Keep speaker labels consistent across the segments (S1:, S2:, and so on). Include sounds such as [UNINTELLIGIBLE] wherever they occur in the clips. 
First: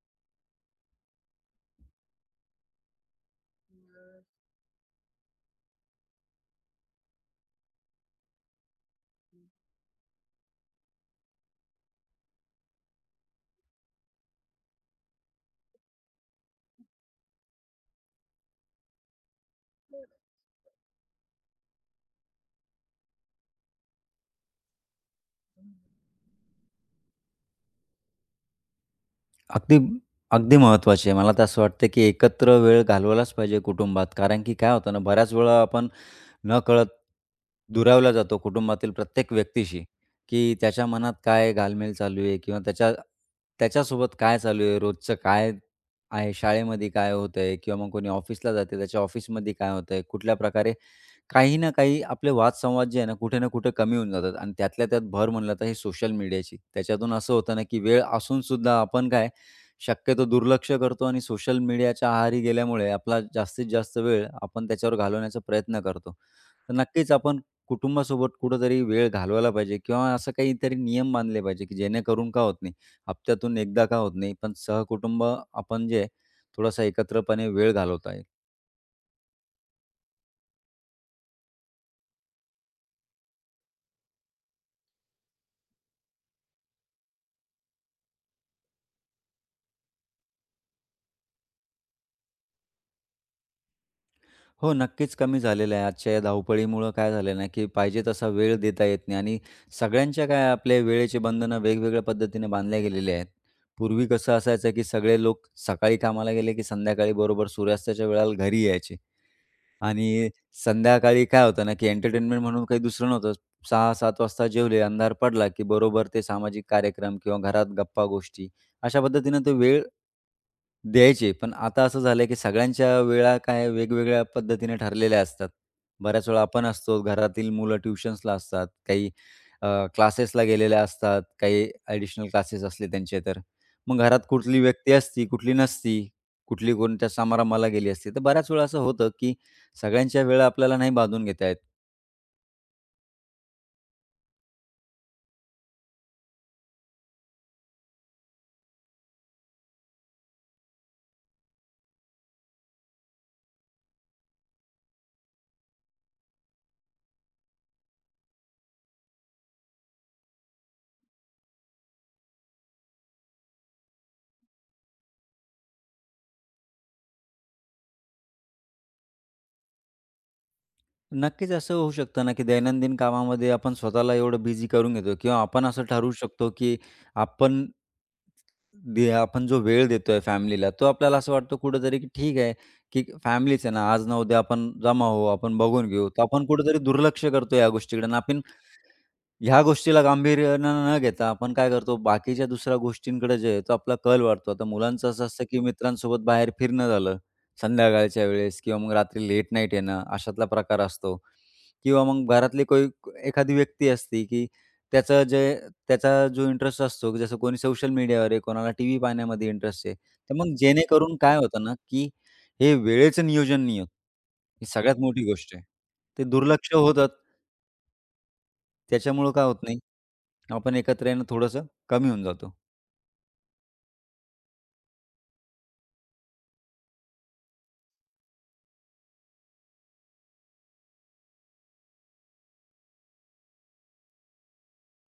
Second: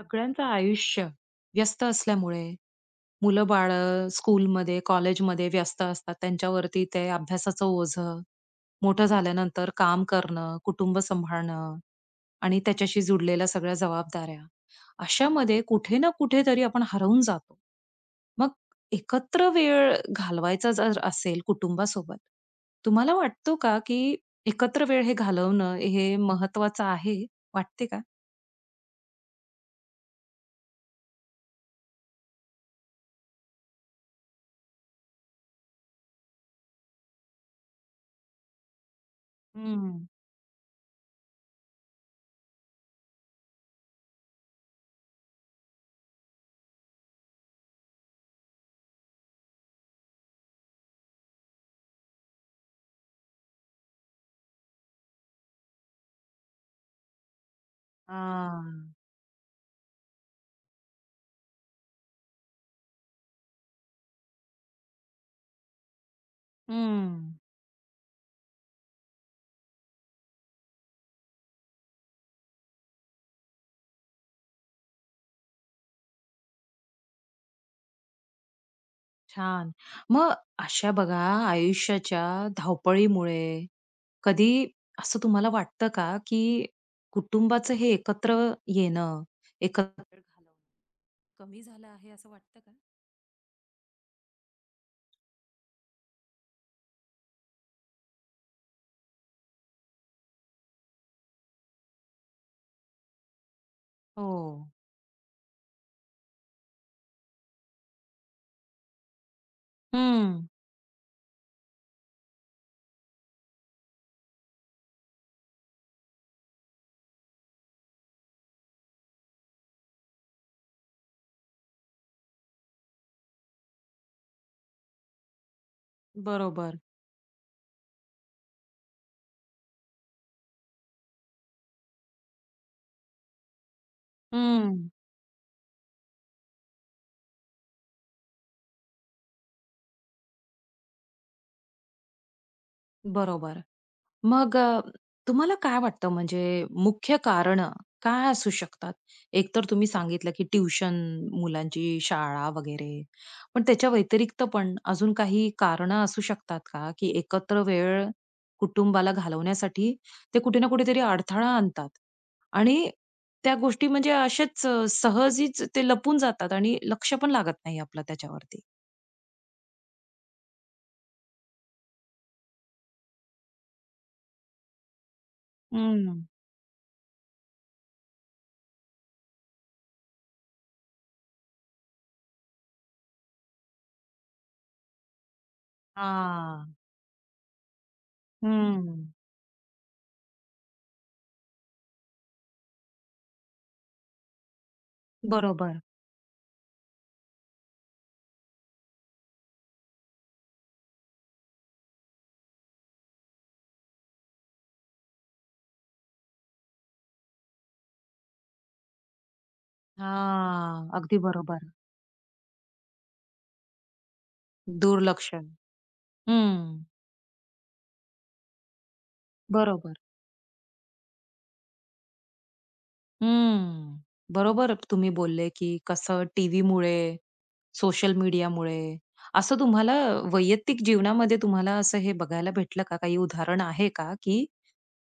S1: सगळ्यांचं आयुष्य व्यस्त असल्यामुळे मुलं-बाळं
S2: [UNINTELLIGIBLE]
S1: स्कूलमध्ये, कॉलेजमध्ये व्यस्त असतात. त्यांच्यावरती ते अभ्यासाचं ओझं, मोठं
S2: हं.
S1: झाल्यानंतर काम करणं, कुटुंब सांभाळणं आणि त्याच्याशी जुडलेल्या सगळ्या जबाबदाऱ्या. अशामध्ये कुठे ना कुठेतरी आपण हरवून जातो. मग एकत्र वेळ
S2: [UNINTELLIGIBLE]
S1: घालवायचा जर असेल कुटुंबासोबत तुम्हाला वाटतो का, की एकत्र वेळ हे
S2: हं.
S1: घालवणं हे महत्वाचं आहे वाटते का?
S2: अगदी, अगदी महत्त्वाची आहे मला तर असं वाटतं की एकत्र वेळ घालवलाच पाहिजे कुटुंबात. कारण की काय होतं ना, बऱ्याच वेळा आपण नकळत दुरावला जातो कुटुंबातील प्रत्येक व्यक्तीशी
S1: हं.
S2: की त्याच्या मनात काय घालमेल चालू आहे किंवा त्याच्या त्याच्यासोबत काय चालू आहे? रोजचं काय आहे? शाळेमध्ये काय होतंय किंवा मग कोणी ऑफिसला जाते त्याच्या ऑफिसमध्ये काय होतंय? कुठल्या प्रकारे काही ना काही आपले वादसंवाद जे आहे ना कुठे ना कुठे कमी होऊन जातात आणि त्यातल्या त्यात भर म्हटलं तर हे सोशल मीडियाची. त्याच्यातून असं होतं ना की वेळ असूनसुद्धा
S1: हां.
S2: आपण काय शक्यतो दुर्लक्ष करतो आणि सोशल मीडियाच्या आहारी गेल्यामुळे आपला जास्तीत जास्त वेळ आपण त्याच्यावर घालवण्याचा प्रयत्न करतो. तर नक्कीच
S1: हं.
S2: आपण कुटुंबासोबत कुठेतरी वेळ घालवायला पाहिजे किंवा असं काहीतरी नियम बांधले पाहिजे की जेणेकरून का होत नाही. हप्त्यातून एकदा का होत नाही पण सहकुटुंब आपण जे थोडासा एकत्रपणे वेळ घालवत आहे.
S1: छान. मग अशा बघा आयुष्याच्या धावपळीमुळे कधी असं तुम्हाला वाटतं का की कुटुंबाचं हे एकत्र येणं, एकत्र [UNINTELLIGIBLE] घालवणं कमी झालं आहे असं वाटतं का?
S2: हो, नक्कीच, कमी झालेलं आहे. आजच्या या धावपळीमुळं काय झालेलं नाही की पाहिजे तसा वेळ देता येत नाही आणि सगळ्यांच्या काय आपले वेळेची बंधनं वेगवेगळ्या पद्धतीने बांधल्या गेलेल्या आहेत. पूर्वी कसं
S1: हो.
S2: असायचं की सगळे लोक सकाळी कामाला गेले, की संध्याकाळी बरोबर सूर्यास्ताच्या वेळेला घरी यायचे आणि
S1: हं.
S2: संध्याकाळी काय होतं ना, की एंटरटेनमेंट म्हणून काही दुसरं नव्हतंच. 6:00-7:00 वाजता जेवले अंधार पडला, की बरोबर ते सामाजिक कार्यक्रम किंवा घरात गप्पा-गोष्टी अशा पद्धतीनं ते वेळ द्यायचे. पण आता असं झालं, की सगळ्यांच्या वेळा काय वेगवेगळ्या पद्धतीने ठरलेल्या असतात. बऱ्याचवेळा आपण
S1: बरोबर.
S2: असतो घरातील मुलं ट्युशन्सला असतात, काही अ, क्लासेसला गेलेल्या असतात, काही अ‍ॅडिशनल क्लासेस असले त्यांचे तर. मग घरात कुठली
S1: हं.
S2: व्यक्ती असती, कुठली नसती, कुठली कोणत्या समारंभाला गेली असती, तर बऱ्याच वेळा असं होतं की सगळ्यांच्या वेळा आपल्याला नाही बांधून घेता येत.
S1: बरोबर. मग अ, तुम्हाला काय वाटतं म्हणजे मुख्य कारण अ, काय असू शकतात? एकतर तुम्ही सांगितलं की ट्युशन, मुलांची शाळा वगैरे. पण त्याच्या व्यतिरिक्त पण अजून काही कारणं असू शकतात का, की एकत्र वेळ कुटुंबाला घालवण्यासाठी ते कुठे ना कुठेतरी अडथळा आणतात आणि त्या गोष्टी म्हणजे असेच अ, सहजचं ते लपून जातात आणि लक्ष पण लागत नाही आपलं त्याच्यावरती?
S2: नक्कीच, असं होऊ शकतं ना की दैनंदिन कामामध्ये आपण स्वतःला एवढं बिझी करून घेतो किंवा आपण असं ठरवू
S1: हं.
S2: शकतो की आपण दि आपण जो वेळ देतोय फॅमिलीला तो आपल्याला असं वाटतं कुठेतरी की ठीक आहे, की फॅमिलीच आहे ना, आज न उद्या आपण जमा होऊ, आपण बघून घेऊ. तर आपण
S1: हां.
S2: कुठेतरी दुर्लक्ष करतो या गोष्टीकडे आणि आपण
S1: हं.
S2: ह्या गोष्टीला गांभीर्यानं न घेता आपण काय करतो, बाकीच्या दुसऱ्या गोष्टींकडे जे आहे तो आपला कल वाढतो. आता मुलांचं असं असतं की
S1: बरोबर.
S2: मित्रांसोबत बाहेर फिरणं झालं, संध्याकाळच्या वेळेस किंवा मग रात्री लेट नाईट येणं अशातला प्रकार असतो किंवा मग घरातली कोई एखादी व्यक्ती असते, की त्याचं जे त्याचा जो इंटरेस्ट असतो, की जसं कोणी सोशल मीडियावर आहे, कोणाला टीव्ही पाहण्यामध्ये इंटरेस्ट आहे. तर मग
S1: हां,
S2: जेणेकरून
S1: अगदी
S2: काय होतं
S1: बरोबर.
S2: ना, की हे वेळेचं नियोजन नाही होत. ही सगळ्यात मोठी
S1: दुर्लक्ष.
S2: गोष्ट आहे. ते दुर्लक्ष
S1: हं.
S2: होतात. त्याच्यामुळं काय होत नाही,
S1: बरोबर.
S2: आपण एकत्र येणं थोडंसं कमी होऊन जातो.
S1: हं, बरोबर तुम्ही बोलले, की कसं टीव्हीमुळे, सोशल मीडियामुळे असं तुम्हाला वैयक्तिक जीवनामध्ये तुम्हाला असं हे बघायला भेटलं का, काही उदाहरण आहे का, की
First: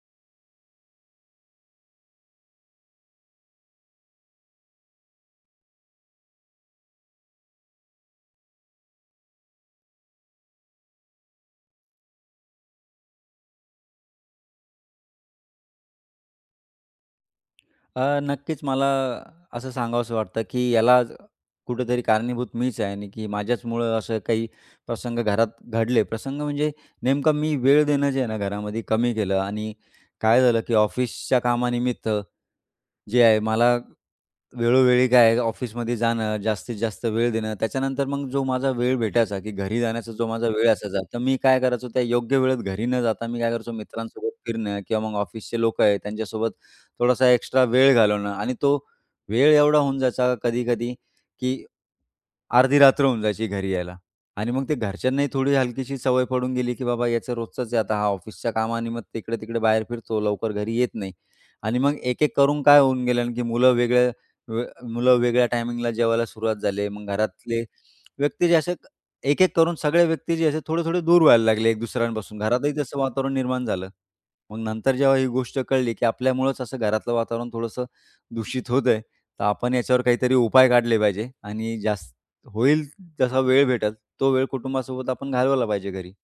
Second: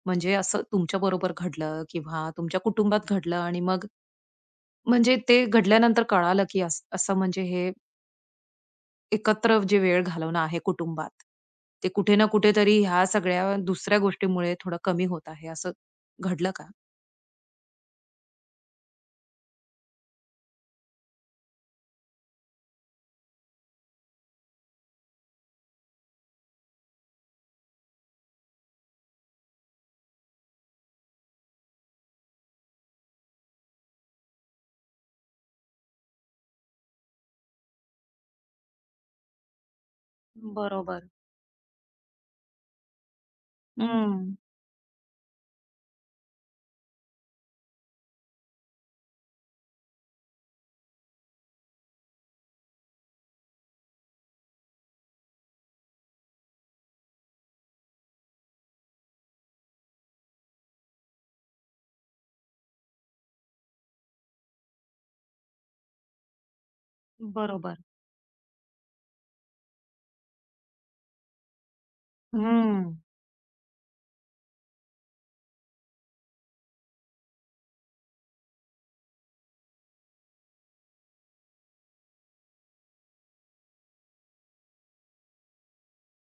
S1: म्हणजे असं तुमच्याबरोबर घडलं, किंवा तुमच्या कुटुंबात घडलं, आणि मग म्हणजे ते घडल्यानंतर कळालं की असं म्हणजे हे एकत्र जे वेळ घालवणं आहे कुटुंबात, ते कुठे ना कुठेतरी ह्या सगळ्या दुसऱ्या गोष्टीमुळे थोडं कमी होत आहे असं घडलं का?
S2: अ, नक्कीच, मला असं सांगावसं वाटतं, की याला कुठेतरी कारणीभूत मीच आहे आणि की माझ्याचमुळं असं काही प्रसंग घरात घडले. प्रसंग म्हणजे नेमकं मी वेळ देणं जे आहे ना घरामध्ये कमी केलं आणि काय झालं, की ऑफिसच्या कामानिमित्त जे आहे, मला वेळोवेळी काय आहे ऑफिसमध्ये जाणं जास्तीत जास्त वेळ देणं, त्याच्यानंतर मग जो माझा वेळ भेटायचा, की घरी जाण्याचा जो माझा वेळ असायचा,
S1: बरोबर.
S2: तर मी काय करायचो, त्या योग्य वेळेत घरी न जाता मी काय करायचो मित्रांसोबत
S1: हं.
S2: फिरणं किंवा मग ऑफिसचे लोकं आहेत, त्यांच्यासोबत थोडासा एक्स्ट्रा वेळ घालवणं आणि तो वेळ एवढा होऊन जायचा कधी-कधी, की अर्धी रात्र होऊन जायची घरी यायला आणि मग ते घरच्यांनाही थोडी हलकीशी सवय पडून गेली, की बाबा याचं रोजचंच आहे आता हा ऑफिसच्या कामानिमित्त इकडे-तिकडे बाहेर फिरतो, लवकर घरी येत नाही आणि मग एक-एक करून काय होऊन गेलं आणि की मुलं वेगळ्या मुलं वेगळ्या टायमिंगला जेवायला सुरुवात झाले. मग घरातले
S1: बरोबर.
S2: व्यक्ती जे असे एक-एक करून सगळे व्यक्ती जे असे थोडे-थोडे दूर व्हायला लागले, एक दुसऱ्यांपासून घरातही तसं
S1: हं.
S2: वातावरण निर्माण झालं. मग नंतर जेव्हा ही गोष्ट कळली, की आपल्यामुळेच असं घरातलं वातावरण थोडंसं दूषित होतंय, तर आपण याच्यावर काहीतरी उपाय काढले पाहिजे आणि जास्त होईल जसा वेळ भेटेल तो वेळ कुटुंबासोबत आपण घालवला पाहिजे.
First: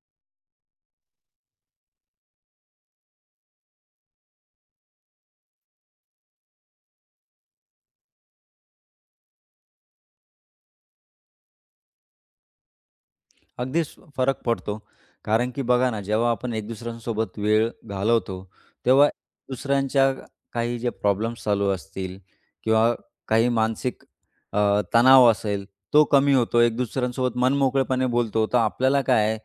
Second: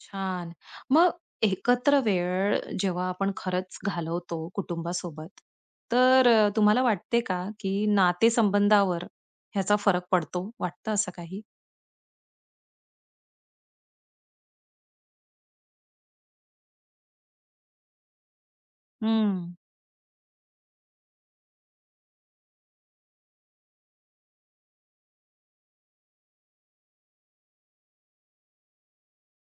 S1: छान, मग एकत्र वेळ जेव्हा आपण खरंच घालवतो कुटुंबासोबत, तर अ, तुम्हाला वाटते का, की नातेसंबंधावर ह्याचा फरक पडतो, वाटतं असं काही?
S2: अगदीच फरक पडतो. कारण की बघा ना, जेव्हा आपण एक दुसऱ्यांसोबत वेळ घालवतो, तेव्हा
S1: हं.
S2: दुसऱ्यांच्या काही जे प्रॉब्लेम्स चालू असतील किंवा काही मानसिक अ, तणाव असेल, तो कमी होतो. एक दुसऱ्यांसोबत मन मोकळेपणे बोलतो, तर आपल्याला काय आहे,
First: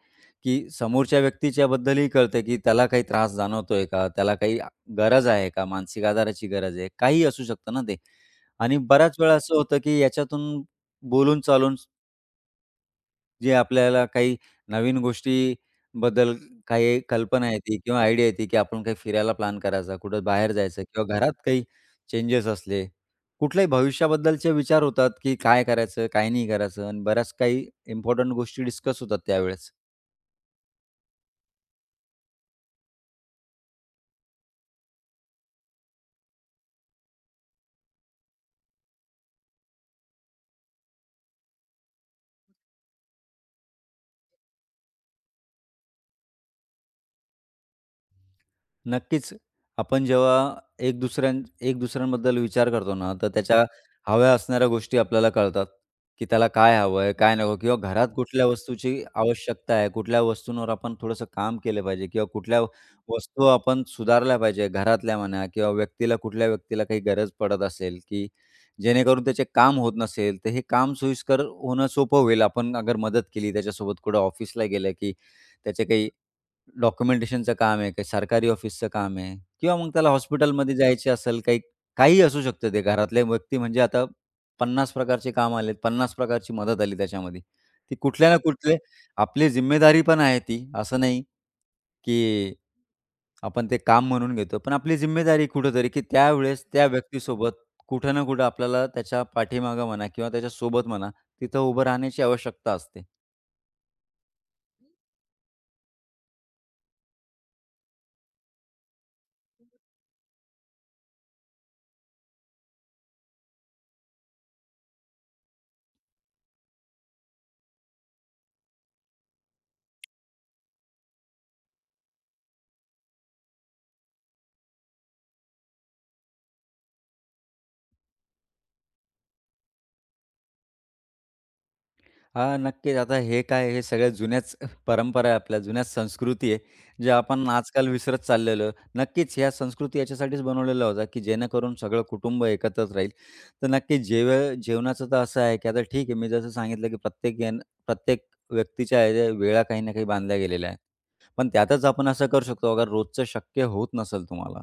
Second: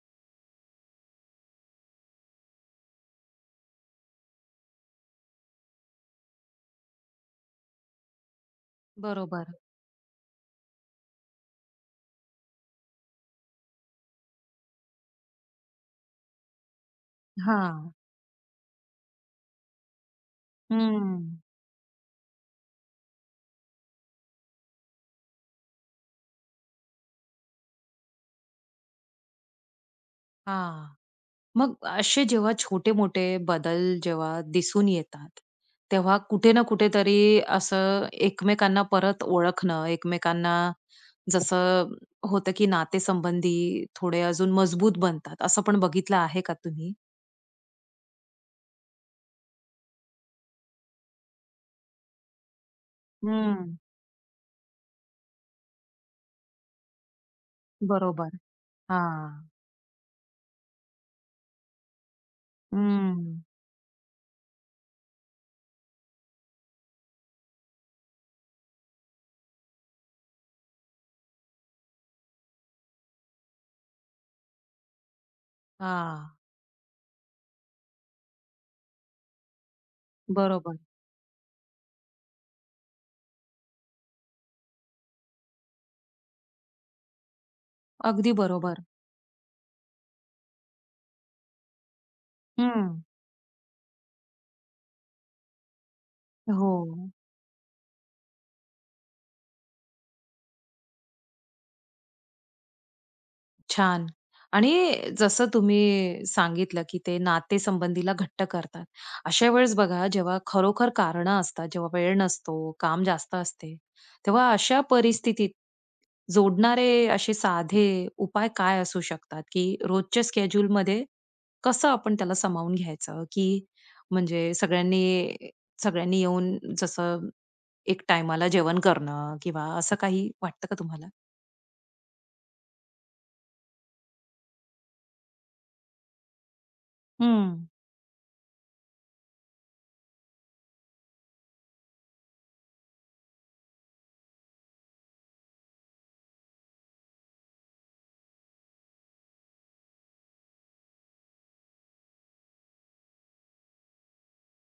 S2: की समोरच्या व्यक्तीच्याबद्दलही कळते, की त्याला काही त्रास जाणवतो आहे का, त्याला काही गरज आहे का, मानसिक आधाराची गरज आहे, काहीही असू शकतं ना ते, आणि बऱ्याच वेळा
S1: बरोबर.
S2: असं होतं की याच्यातून बोलून-चालून जे आपल्याला काही नवीन गोष्टीबद्दल काही कल्पना येते
S1: हां.
S2: किंवा आयडिया येते, की आपण काही फिरायला प्लॅन करायचा, कुठं बाहेर जायचं किंवा घरात
S1: हं.
S2: काही चेंजेस असले, कुठल्याही भविष्याबद्दलचे विचार होतात, की काय करायचं काय नाही करायचं आणि बऱ्याच काही इम्पोर्टंट गोष्टी डिस्कस होतात त्यावेळेस.
S1: हां, मग असे जेव्हा छोटे-मोठे बदल जेव्हा दिसून येतात, तेव्हा कुठे ना कुठेतरी असं एकमेकांना परत ओळखणं, एकमेकांना जसं होतं की नातेसंबंधी थोडे अजून मजबूत बनतात, असं पण बघितलं आहे का तुम्ही?
S2: नक्कीच, आपण जेव्हा एक दुसऱ्यां एक दुसऱ्यांबद्दल विचार करतो ना, तर त्याच्या
S1: हम्म.
S2: हव्या असणाऱ्या गोष्टी आपल्याला कळतात, की त्याला काय हवं आहे? काय नको? किंवा घरात
S1: बरोबर,
S2: कुठल्या वस्तूची
S1: हां.
S2: आवश्यकता आहे. कुठल्या वस्तूंवर आपण थोडंसं काम केलं पाहिजे किंवा कुठल्या
S1: हं.
S2: वस्तू आपण सुधारल्या पाहिजे. घरातल्या म्हणा किंवा व्यक्तीला कुठल्या व्यक्तीला काही गरज पडत असेल, की जेणेकरून त्याचे काम होत नसेल तर हे काम सोयीस्कर होणं सोपं होईल आपण अगर मदत केली त्याच्यासोबत कुठं ऑफिसला गेलं, की त्याचे काही
S1: हां.
S2: डॉक्युमेंटेशनचं काम आहे, काही सरकारी ऑफिसचं काम आहे किंवा मग त्याला हॉस्पिटलमध्ये
S1: बरोबर.
S2: जायचे असेल काही काहीही असू शकतं ते घरातले व्यक्ती म्हणजे आता 50 प्रकारचे काम आलेत 50 प्रकारची मदत आली त्याच्यामध्ये. ती कुठल्या
S1: अगदी
S2: ना कुठले
S1: बरोबर.
S2: आपली जिम्मेदारी पण आहे ती असं नाही, की
S1: हं.
S2: आपण ते काम म्हणून घेतो. पण आपली जिम्मेदारी कुठेतरी, की त्यावेळेस त्या
S1: हो.
S2: व्यक्तीसोबत कुठे ना कुठे आपल्याला त्याच्या पाठीमागे म्हणा किंवा त्याच्यासोबत म्हणा, तिथं उभं राहण्याची आवश्यकता असते.
S1: छान आणि जसं तुम्ही सांगितलं, की ते नाते संबंधीला घट्ट करतात. अशा वेळेस बघा जेव्हा खरोखर कारणं असतात जेव्हा वेळ नसतो, काम जास्त असते. तेव्हा अशा परिस्थितीत जोडणारे असे साधे उपाय काय असू शकतात, की रोजच्या शेड्यूलमध्ये कसं आपण त्याला सामावून घ्यायचं, की म्हणजे सगळ्यांनी सगळ्यांनी येऊन जसं एक टाईमाला जेवण करणं किंवा असं काही वाटतं का तुम्हाला?
S2: हां, नक्कीच. आता हे काय हे सगळ्या जुन्यांच परंपरा आहे, आपल्या जुन्यांच संस्कृती आहे, जे आपण
S1: हं.
S2: आजकाल विसरत चाललेलो आहे. नक्कीच ह्या संस्कृती याच्यासाठीच बनवलेला होत्या, की जेणेकरून सगळं कुटुंब एकत्रच राहील. तर नक्कीच जेवे जेवणाचं तर असं आहे, की आता ठीक आहे, मी जसं सांगितलं, की प्रत्येक जण प्रत्येक व्यक्तीच्या या वेळा काही ना काही बांधल्या गेलेल्या आहे. पण त्यातच आपण असं करू शकतो. अगर रोजचं शक्य होत नसेल तुम्हाला,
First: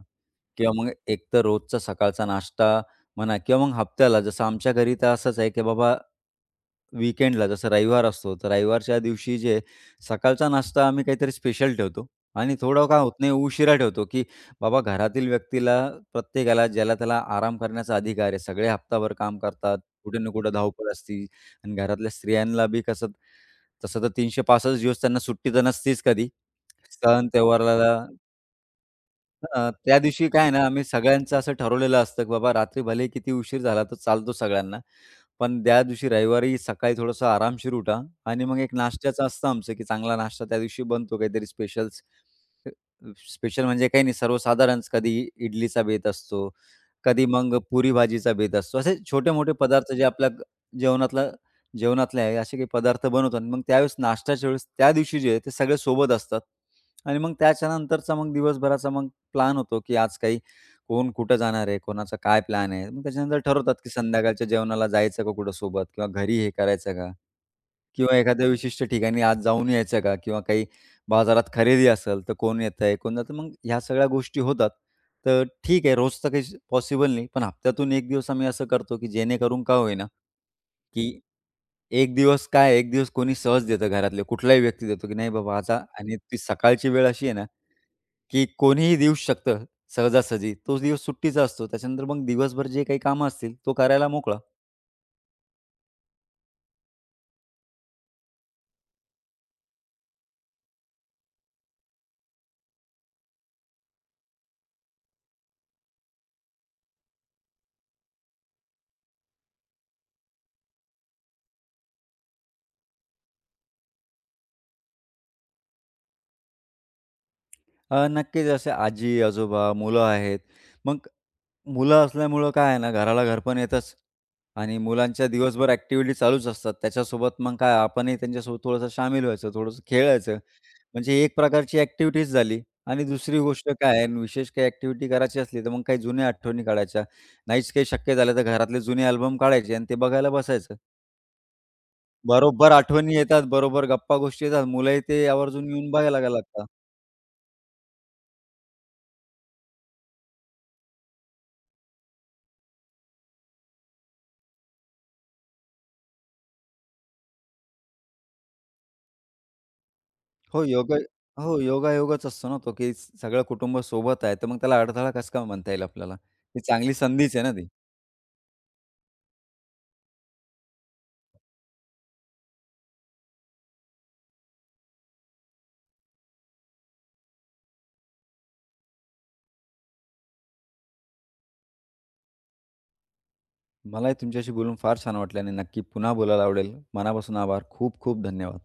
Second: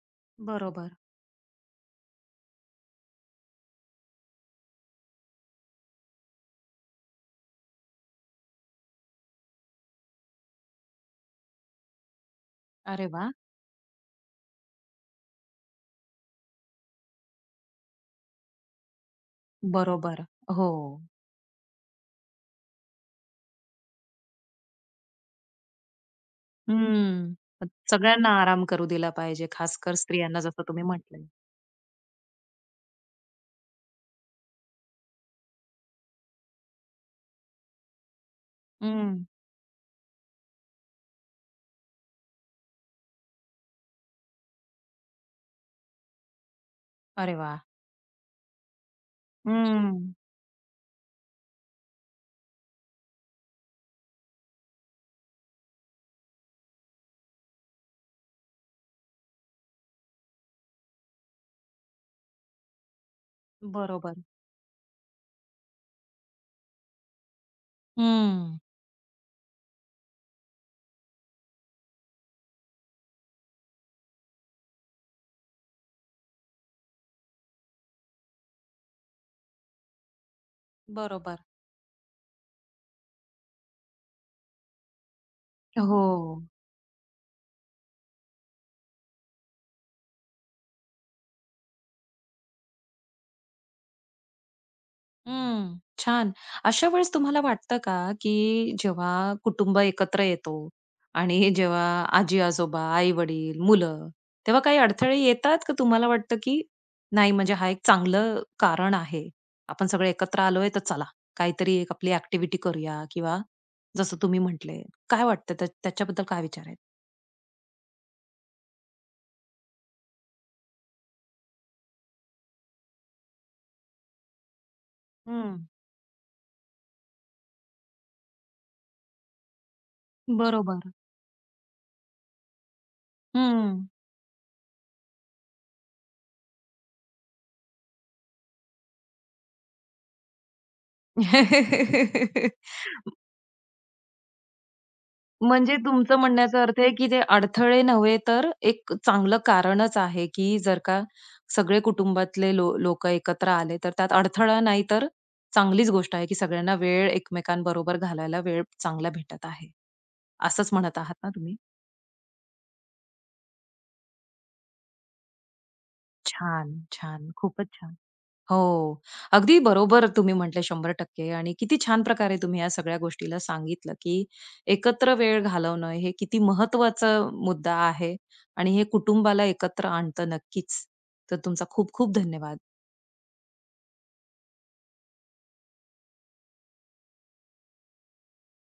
S2: किंवा मग
S1: बरोबर.
S2: एक तर रोजचा सकाळचा नाश्ता म्हणा किंवा मग हप्त्याला जसं आमच्या घरी तर असंच आहे, की बाबा वीकेंडला, जसं रविवार असतो, तर रविवारच्या दिवशी जे आहे सकाळचा नाश्ता आम्ही काहीतरी स्पेशल ठेवतो आणि थोडं काम
S1: अरे
S2: होत
S1: वाह!
S2: नाही, उशिरा ठेवतो, की बाबा घरातील व्यक्तीला, प्रत्येकाला ज्याला-त्याला आराम करण्याचा अधिकार आहे. सगळे हप्ताभर काम करतात. कुठे
S1: बरोबर,
S2: ना कुठे धावपळ
S1: हो.
S2: असती आणि घरातल्या स्त्रियांला बी कसं, तसं तर 365 दिवस त्यांना सुट्टी तर नसतीच. कधी सण
S1: हं,
S2: त्योहाराला
S1: सगळ्यांना आराम करू दिला पाहिजे.
S2: अ,
S1: खासकर
S2: त्या दिवशी
S1: स्त्रियांना,
S2: काय आहे
S1: जसं
S2: ना,
S1: तुम्ही
S2: आम्ही
S1: म्हटलंय.
S2: सगळ्यांचं असं ठरवलेलं असतं, की बाबा रात्री भलेही किती उशीर झाला तर चालतो सगळ्यांना. पण त्या दिवशी रविवारी सकाळी थोडंसं आरामशीर उठा आणि मग एक नाश्त्याचं
S1: हं.
S2: असतं आमचं, की चांगला नाश्ता त्या दिवशी बनतो, काहीतरी स्पेशल्स स्पेशल म्हणजे काही नाही, सर्वसाधारण कधी इडलीचा बेत असतो, कधी
S1: अरे वाह!
S2: मग पुरी-भाजीचा बेत असतो. असे छोटे-मोठे पदार्थ, जे
S1: हं.
S2: आपल्या जेवणातलं जेवणातल्या आहे, असे काही पदार्थ बनवतात. मग त्यावेळेस नाश्त्याच्या वेळेस त्या दिवशी जे आहे ते सगळे सोबत असतात आणि मग त्याच्या नंतरचा मग दिवसभराचा मग प्लॅन होतो, की आज काही कोण कुठे जाणार आहे, कोणाचा काय प्लॅन आहे. मग त्याच्या नंतर ठरवतात, की
S1: बरोबर.
S2: संध्याकाळच्या जेवणाला जायचं का कुठे सोबत किंवा घरी हे करायचं का किंवा एखाद्या
S1: हं.
S2: विशिष्ट ठिकाणी आज जाऊन यायचं का? किंवा काही बाजारात खरेदी असेल, तर कोण येतंय, कोण जातं. मग ह्या सगळ्या गोष्टी होतात. तर ठीक आहे, रोज तर काही पॉसिबल नाही. पण हप्त्यातून एक दिवस आम्ही असं करतो, की जेणेकरून का होईना, की
S1: बरोबर.
S2: एक दिवस काय एक दिवस कोणी सहज देतं, घरातले कुठलाही व्यक्ती देतो, की नाही बाबा आता आणि ती
S1: हो.
S2: सकाळची वेळ अशी आहे ना, की कोणीही देऊ शकतं सहजासहजी, तोच दिवस सुट्टीचा असतो. त्याच्यानंतर मग दिवसभर जे काही काम असतील, तो करायला मोकळा.
S1: हं, छान. अशा वेळेस तुम्हाला वाटतं का, की जेव्हा कुटुंब एकत्र येतो आणि जेव्हा आजी-आजोबा, आई-वडील, मुलं तेव्हा काही अडथळे येतात? का तुम्हाला वाटतं की नाही म्हणजे हा एक चांगलं कारण आहे. आपण सगळे एकत्र आलोय, तर चला काहीतरी एक आपली ॲक्टिव्हिटी करूया. किंवा जसं तुम्ही म्हटले, काय वाटत त्या त्याच्याबद्दल काय विचार आहे?
S2: अ, नक्कीच असं आजी-आजोबा, मुलं आहेत. मग मुलं असल्यामुळं काय आहे ना, घराला घरपण येतचं आणि मुलांच्या
S1: हं.
S2: दिवसभर ॲक्टिव्हिटी चालूच असतात. त्याच्यासोबत मग काय आपणही त्यांच्यासोबत थोडंसं शामील व्हायचं, थोडंसं खेळायचं.
S1: बरोबर.
S2: म्हणजे एक प्रकारची ॲक्टिव्हिटीचं झाली आणि दुसरी गोष्ट
S1: हं.
S2: काय आहे आणि विशेष काही ॲक्टिव्हिटी करायची असली, तर मग काही जुन्या आठवणी काढायच्या. नाहीच काही शक्य झालं, तर घरातले जुने अल्बम काढायचे आणि ते बघायला बसायचं. बरोबर आठवणी
S1: [LAUGHS]
S2: येतात, बरोबर गप्पा गोष्टी येतात, मुलंही ते आवर्जून
S1: म्हणजे
S2: येऊन
S1: तुमचं
S2: बघायला
S1: म्हणण्याचा
S2: लागतात.
S1: अर्थ आहे, की जे अडथळे नव्हे, तर एक चांगलं कारणच आहे, की जर का सगळे कुटुंबातले लो लोक एकत्र आले, तर त्यात अडथळा नाही, तर चांगलीच गोष्ट आहे. की सगळ्यांना वेळ, एकमेकांबरोबर घालवायला वेळ चांगला भेटत आहे.
S2: हो
S1: असंच
S2: योग
S1: म्हणत
S2: अ,
S1: आहात ना तुम्ही?
S2: हो योगायोगच असतो ना तो, की सगळं कुटुंबसोबत आहे. तर मग त्याला अडथळा कसा काय म्हणता येईल आपल्याला? ती
S1: छान,
S2: चांगली
S1: छान.
S2: संधीच आहे ना
S1: खूपच
S2: ती.
S1: छान. हो, अगदी बरोबर तुम्ही म्हटले, 100% आणि किती छान प्रकारे तुम्ही ह्या सगळ्या गोष्टीला सांगितलं, की एकत्र वेळ घालवणं हे किती महत्त्वाचं मुद्दा आहे आणि हे कुटुंबाला एकत्र आणतं. नक्कीच, तर तुमचे खूप खूप धन्यवाद.
S2: मलाही तुमच्याशी बोलून फार छान वाटलं आणि नक्की पुन्हा बोलायला आवडेल. मनापासून आभार. खूप-खूप धन्यवाद.